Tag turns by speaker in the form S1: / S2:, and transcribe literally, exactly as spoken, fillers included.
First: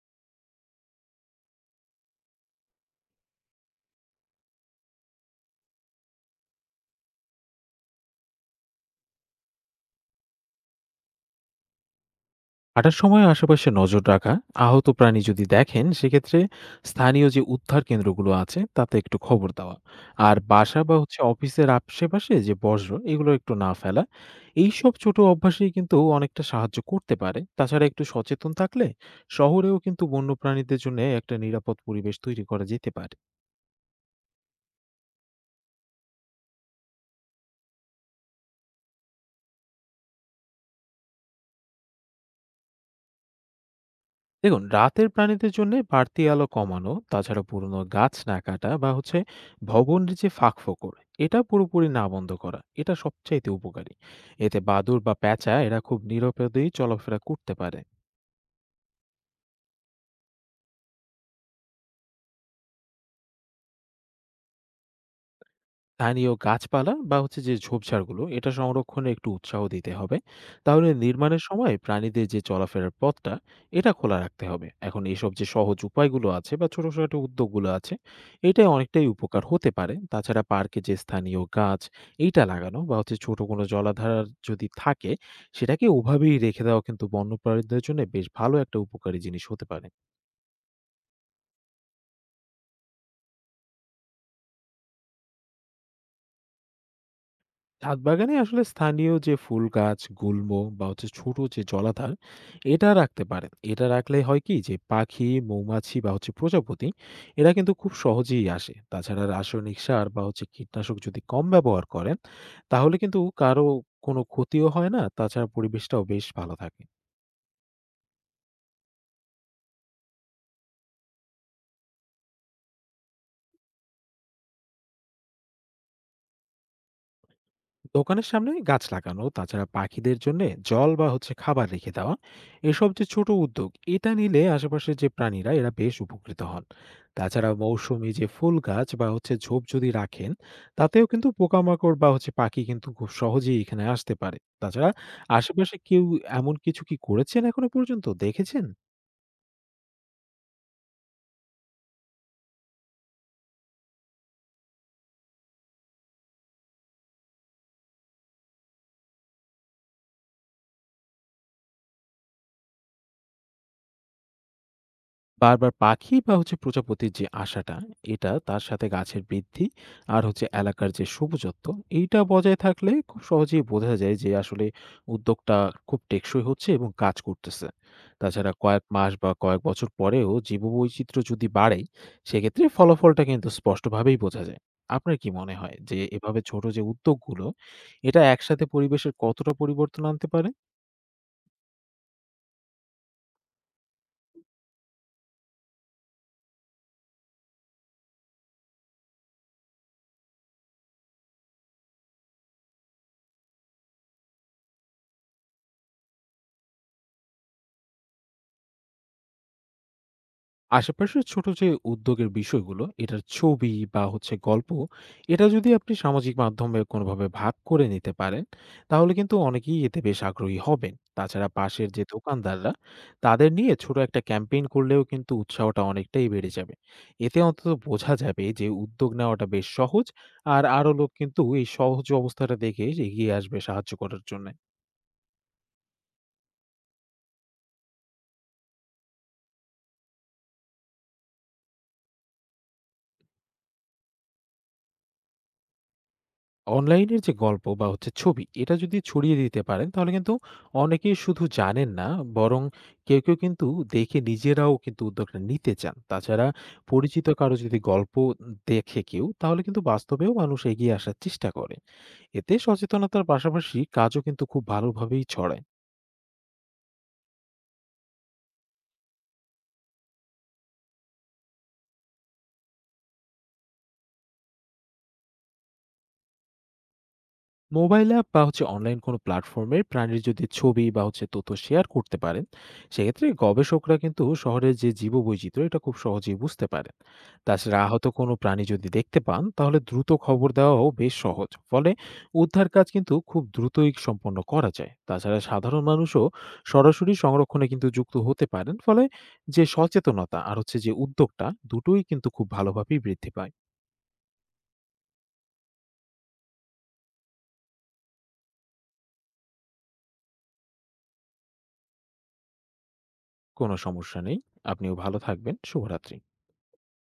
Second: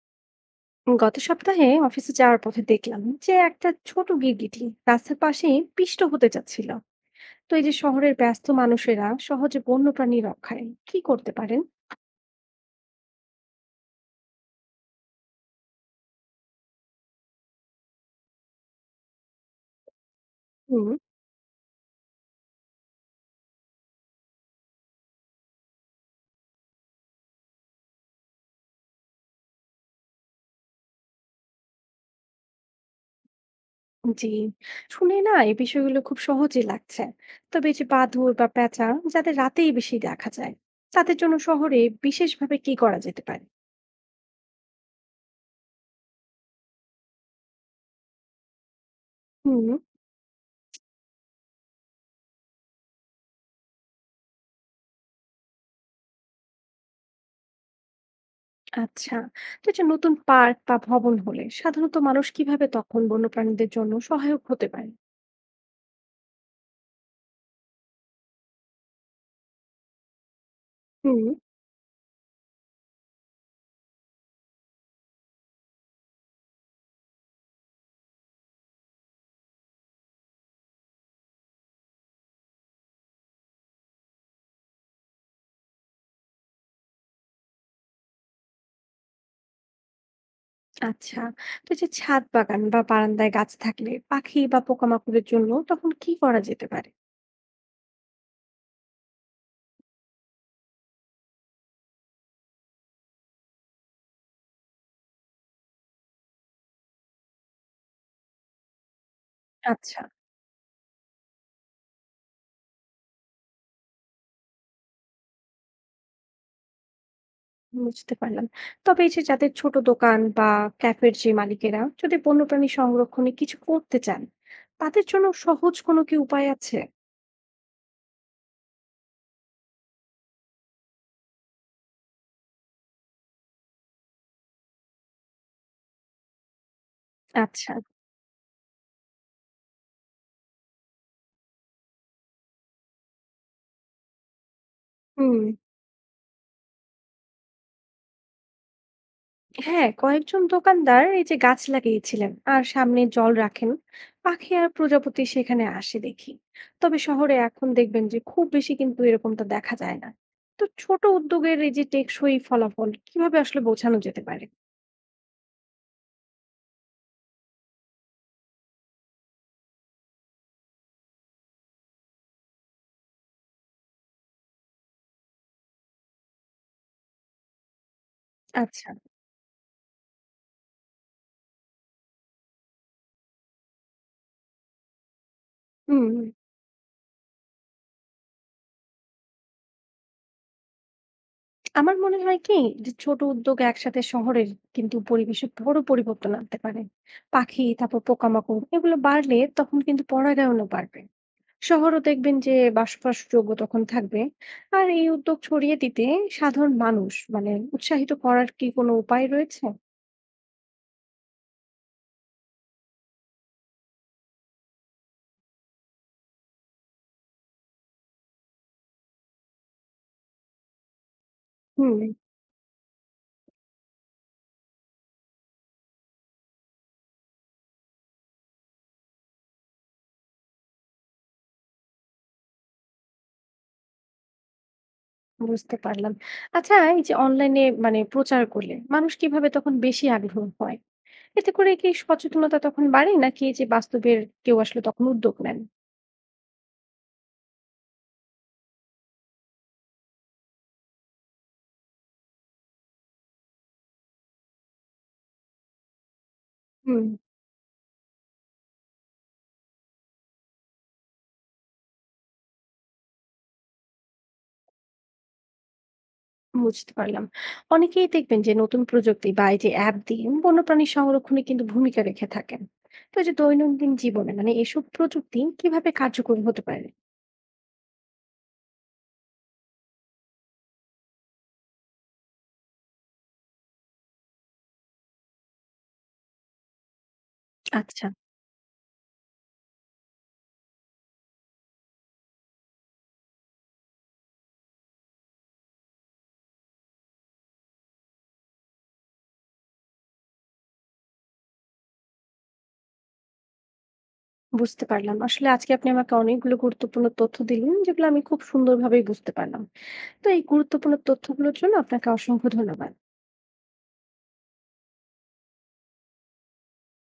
S1: গত সপ্তাহে অফিসে যাওয়ার পথে দেখলাম যে একটা ছোট গিরগিটি রাস্তার পাশে পিষ্ট হতে যাচ্ছিল। তো এই যে শহরের ব্যস্ত মানুষেরা সহজে বন্যপ্রাণী রক্ষায় কি করতে পারেন?
S2: হাঁটার সময় আশেপাশে নজর রাখা। আহত প্রাণী যদি দেখেন সেক্ষেত্রে স্থানীয় যে উদ্ধার কেন্দ্রগুলো আছে তাতে একটু খবর দেওয়া। আর বাসা
S1: হুম।
S2: বা হচ্ছে অফিসের আশেপাশে যে বর্জ্য এগুলো একটু না ফেলা। এইসব ছোট অভ্যাসেই কিন্তু অনেকটা সাহায্য করতে পারে। তাছাড়া একটু সচেতন থাকলে শহরেও কিন্তু বন্যপ্রাণীদের জন্য একটা নিরাপদ পরিবেশ তৈরি করা যেতে পারে।
S1: জি। শুনে না এই বিষয়গুলো খুব সহজে লাগছে। তবে এই যে বাদুড় বা পেঁচা, যাদের রাতেই বেশি দেখা যায়, তাদের জন্য শহরে বিশেষভাবে কি করা যেতে পারে?
S2: দেখুন, রাতের প্রাণীদের জন্য বাড়তি আলো কমানো, তাছাড়া পুরনো গাছ না কাটা বা হচ্ছে
S1: হুম।
S2: ভবনের যে ফাঁক ফোকর এটা পুরোপুরি না বন্ধ করা, এটা সবচাইতে উপকারী। এতে বাদুড় বা প্যাঁচা এরা খুব নিরাপদেই চলাফেরা করতে পারে।
S1: আচ্ছা। তো এটা নতুন পার্ক বা ভবন হলে সাধারণত মানুষ কিভাবে তখন বন্যপ্রাণীদের জন্য সহায়ক হতে পারে?
S2: স্থানীয় গাছপালা বা হচ্ছে যে ঝোপঝাড়গুলো এটা সংরক্ষণে একটু উৎসাহ দিতে হবে। তাহলে
S1: হুম।
S2: নির্মাণের সময় প্রাণীদের যে চলাফেরার পথটা এটা খোলা রাখতে হবে। এখন এসব যে সহজ উপায়গুলো আছে বা ছোট ছোট উদ্যোগগুলো আছে এটা অনেকটাই উপকার হতে পারে। তাছাড়া পার্কে যে স্থানীয় গাছ এইটা লাগানো বা হচ্ছে ছোট কোনো জলাধার যদি থাকে সেটাকে ওভাবেই রেখে দেওয়া কিন্তু বন্যপ্রাণীদের জন্য বেশ ভালো একটা উপকারী জিনিস হতে পারে।
S1: আচ্ছা। তো এই যে ছাদ বাগান বা বারান্দায় গাছ থাকলে পাখি বা পোকামাকড়ের জন্য তখন কি করা যেতে পারে?
S2: ছাদ বাগানে আসলে স্থানীয় যে ফুল গাছ গুল্ম বা হচ্ছে ছোট যে জলাধার এটা রাখতে পারেন। এটা রাখলে হয় কি যে পাখি মৌমাছি বা হচ্ছে প্রজাপতি এরা কিন্তু খুব সহজেই আসে। তাছাড়া রাসায়নিক
S1: আচ্ছা।
S2: সার বা হচ্ছে কীটনাশক যদি কম ব্যবহার করেন তাহলে কিন্তু কারো কোনো ক্ষতিও হয় না, তাছাড়া পরিবেশটাও বেশ ভালো থাকে।
S1: বুঝতে পারলাম। তবে এই যে যাদের ছোট দোকান বা ক্যাফের যে মালিকেরা যদি বন্যপ্রাণী সংরক্ষণে কিছু করতে চান, তাদের জন্য সহজ কোনো কি উপায় আছে?
S2: দোকানের সামনে গাছ লাগানো, তাছাড়া পাখিদের জন্য জল বা হচ্ছে খাবার রেখে দেওয়া, এসব যে ছোট উদ্যোগ এটা নিলে আশেপাশের যে প্রাণীরা এরা বেশ উপকৃত হন। তাছাড়া
S1: আচ্ছা।
S2: মৌসুমী যে ফুল গাছ বা হচ্ছে ঝোপ যদি রাখেন তাতেও কিন্তু পোকামাকড় বা হচ্ছে পাখি কিন্তু খুব সহজেই এখানে আসতে পারে। তাছাড়া
S1: হুম।
S2: আশেপাশে কেউ এমন কিছু কি করেছেন এখনো পর্যন্ত দেখেছেন?
S1: হ্যাঁ, কয়েকজন দোকানদার এই যে গাছ লাগিয়েছিলেন আর সামনে জল রাখেন। পাখি আর প্রজাপতি সেখানে আসে দেখি। তবে শহরে এখন দেখবেন যে খুব বেশি কিন্তু এরকমটা দেখা যায় না। তো ছোট উদ্যোগের এই যে টেকসই ফলাফল কিভাবে আসলে বোঝানো যেতে পারে?
S2: বারবার পাখি বা হচ্ছে প্রজাপতির যে আশাটা এটা, তার সাথে গাছের বৃদ্ধি আর হচ্ছে এলাকার যে সবুজত্ব এইটা বজায় থাকলে খুব সহজেই বোঝা যায় যে আসলে উদ্যোগটা খুব টেকসই হচ্ছে এবং কাজ করতেছে। তাছাড়া কয়েক
S1: আচ্ছা।
S2: মাস বা কয়েক বছর পরেও জীববৈচিত্র্য যদি বাড়ে সেক্ষেত্রে ফলাফলটা কিন্তু স্পষ্টভাবেই বোঝা যায়। আপনার কি মনে হয় যে
S1: হুম।
S2: এভাবে ছোট যে উদ্যোগগুলো এটা একসাথে পরিবেশের কতটা পরিবর্তন আনতে পারে?
S1: আমার মনে হয় কি, যে ছোট উদ্যোগ একসাথে শহরের কিন্তু পরিবেশে বড় পরিবর্তন আনতে পারে। পাখি তারপর পোকামাকড় এগুলো বাড়লে তখন কিন্তু পরাগায়নও বাড়বে। শহরও দেখবেন যে বাসবাসযোগ্য তখন থাকবে। আর এই উদ্যোগ ছড়িয়ে দিতে সাধারণ মানুষ মানে উৎসাহিত করার কি কোনো উপায় রয়েছে?
S2: আশেপাশের ছোট যে উদ্যোগের বিষয়গুলো এটার ছবি বা হচ্ছে গল্প এটা যদি আপনি সামাজিক মাধ্যমে কোনোভাবে ভাগ করে নিতে পারেন তাহলে কিন্তু অনেকেই এতে বেশ আগ্রহী হবেন। তাছাড়া পাশের
S1: হুম।
S2: যে দোকানদাররা তাদের নিয়ে ছোট একটা ক্যাম্পেইন করলেও কিন্তু উৎসাহটা অনেকটাই বেড়ে যাবে। এতে অন্তত বোঝা যাবে যে উদ্যোগ নেওয়াটা বেশ সহজ, আর আরো লোক কিন্তু এই সহজ অবস্থাটা দেখে এগিয়ে আসবে সাহায্য করার জন্য।
S1: বুঝতে পারলাম। আচ্ছা, এই যে অনলাইনে মানে প্রচার করলে মানুষ কিভাবে তখন বেশি আগ্রহ হয়? এতে করে কি সচেতনতা তখন বাড়ে নাকি এই যে বাস্তবের কেউ আসলে তখন উদ্যোগ নেন?
S2: অনলাইনের যে গল্প বা হচ্ছে ছবি এটা যদি ছড়িয়ে দিতে পারেন তাহলে কিন্তু অনেকেই শুধু জানেন না, বরং কেউ কেউ কিন্তু দেখে নিজেরাও কিন্তু উদ্যোগটা নিতে চান। তাছাড়া
S1: হুম।
S2: পরিচিত কারো যদি গল্প দেখে কেউ তাহলে কিন্তু বাস্তবেও মানুষ এগিয়ে আসার চেষ্টা করে। এতে সচেতনতার পাশাপাশি কাজও কিন্তু খুব ভালোভাবেই ছড়ায়।
S1: বুঝতে পারলাম। অনেকেই দেখবেন যে নতুন প্রযুক্তি বা এই যে অ্যাপ দিয়ে বন্যপ্রাণী সংরক্ষণে কিন্তু ভূমিকা রেখে থাকেন। তো এই যে দৈনন্দিন জীবনে মানে এসব প্রযুক্তি কিভাবে কার্যকরী হতে পারে?
S2: মোবাইল অ্যাপ বা হচ্ছে অনলাইন কোনো প্ল্যাটফর্মে প্রাণীর যদি ছবি বা হচ্ছে তথ্য শেয়ার করতে পারেন সেক্ষেত্রে গবেষকরা কিন্তু শহরের যে জীববৈচিত্র্য এটা খুব সহজেই বুঝতে পারে। তাছাড়া আহত
S1: আচ্ছা,
S2: কোনো প্রাণী যদি দেখতে পান তাহলে দ্রুত খবর দেওয়াও বেশ সহজ, ফলে উদ্ধার কাজ কিন্তু খুব দ্রুতই সম্পন্ন করা যায়। তাছাড়া সাধারণ মানুষও সরাসরি সংরক্ষণে কিন্তু যুক্ত হতে পারেন, ফলে যে সচেতনতা আর হচ্ছে যে উদ্যোগটা দুটোই কিন্তু খুব ভালোভাবেই বৃদ্ধি পায়।
S1: বুঝতে পারলাম। আসলে আজকে আপনি আমাকে অনেকগুলো গুরুত্বপূর্ণ তথ্য দিলেন যেগুলো আমি খুব সুন্দরভাবেই বুঝতে পারলাম। তো এই গুরুত্বপূর্ণ তথ্যগুলোর জন্য আপনাকে অসংখ্য ধন্যবাদ।
S2: কোনো সমস্যা নেই। আপনিও ভালো থাকবেন। শুভরাত্রি।